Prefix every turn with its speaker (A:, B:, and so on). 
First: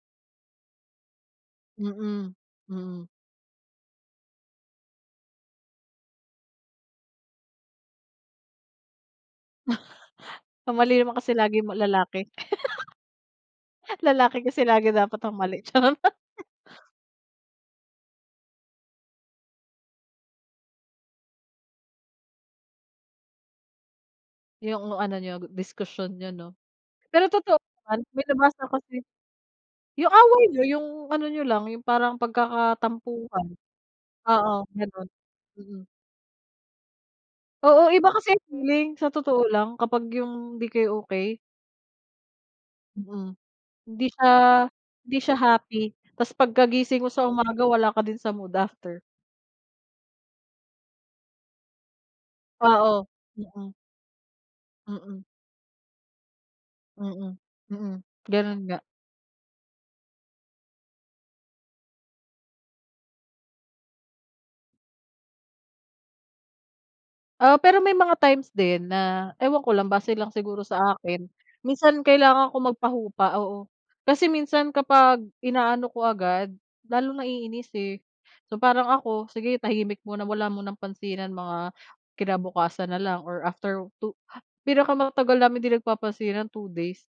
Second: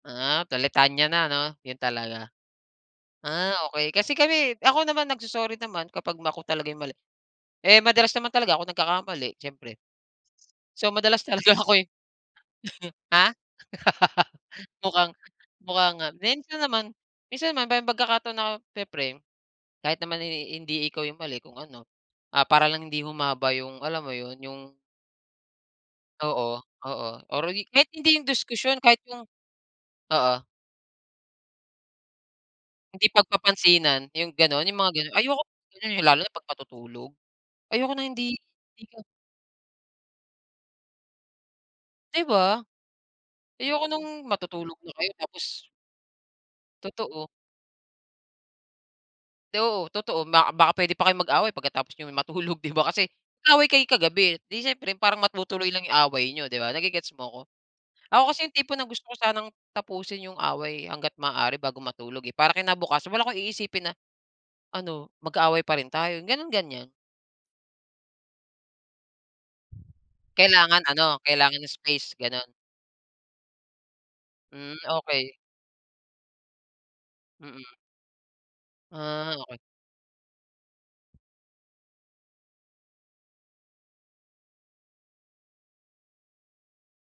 A: Ah, Tulitania 'no, yun talaga.
B: Mhm, mm.
A: Ah, okey. Kasi kami ako naman nagso-sorry naman kapag ako talaga 'yung mali. Eh madalas naman talaga ako nagkakamali siyempre.
B: Ang
A: So
B: mali naman
A: madalas
B: kasi
A: talaga
B: lagi 'yung m
A: ako'y
B: lalaki.
A: Ha?
B: Lalaki kasi lagi
A: Mukhang
B: dapat ang mali,
A: mukha
B: charot.
A: nga. Minsan naman minsan naman may pagkakataon na siyempre, kahit naman eh hindi ikaw 'yung mali kung ano, ah para lang hindi humaba 'yung, alam mo yun, 'yung
B: 'Yung ano niyo, diskusyon niyo 'no.
A: Oo, oo.
B: Pero
A: Or
B: totoo
A: eh kahit
B: naman.
A: hindi
B: May
A: 'yung
B: nabasa
A: diskusyon kahit
B: kasi
A: 'yung
B: 'yung
A: oo.
B: away niyo, 'yung ano niyo lang, 'yung parang
A: Hindi
B: pagkakatampuhan.
A: pagpapansinan, 'yung
B: Oo,
A: gano'n, 'yung mga
B: gano'n.
A: gano'n, ayoko ng
B: Mm.
A: gano'n, 'yung lalo na pag matutulog. Ayoko
B: Oo,
A: na
B: iba
A: hindi
B: kasi ang
A: hindi
B: feeling,
A: ka
B: sa totoo lang, kapag 'yung hindi kayo okey.
A: 'Di ba?
B: Mm.
A: Ayoko
B: Hindi
A: no'ng
B: siya
A: matutulog na kayo
B: hindi siya
A: tapos
B: happy. Ta's pagkagising mo
A: Totoo.
B: sa umaga wala ka din sa mood after.
A: 'Di oo, totoo. Ba baka pwede pa kayong mag-away pagkatapos niyo matulog 'di ba? Kasi
B: Oo,
A: nag-away
B: mm.
A: kayo kagabi eh, 'di siyempre parang
B: Mm.
A: matutuloy lang 'yung away niyo 'di ba, nage-gets mo
B: Mm,
A: ko?
B: mm.
A: Ako kasi 'yung
B: Gano'n
A: tipo
B: nga.
A: na gusto ko sanang tapusin 'yung away hangga't maaari bago matulog eh, para kinabukasan wala akong iisipin na, "Ano, magkaaway pa rin tayo?" Gano'n, ganyan.
B: Oo, pero may mga times din na, ewan ko lang base lang siguro
A: Kailangan
B: sa
A: ano,
B: akin,
A: kailangan ng
B: minsan
A: space, gano'n?
B: kailangan ko magpahupa, oo. Kasi minsan
A: Mm,
B: kapag
A: okey.
B: inaano ko agad, lalong
A: Mm.
B: naiinis eh. So parang ako,
A: Ah,
B: sige
A: okey.
B: tahimik muna, wala munang pansinan. Mga kinabukasan na lang or after 2 pinakamatagal namin 'di nagpapansinan 2 days.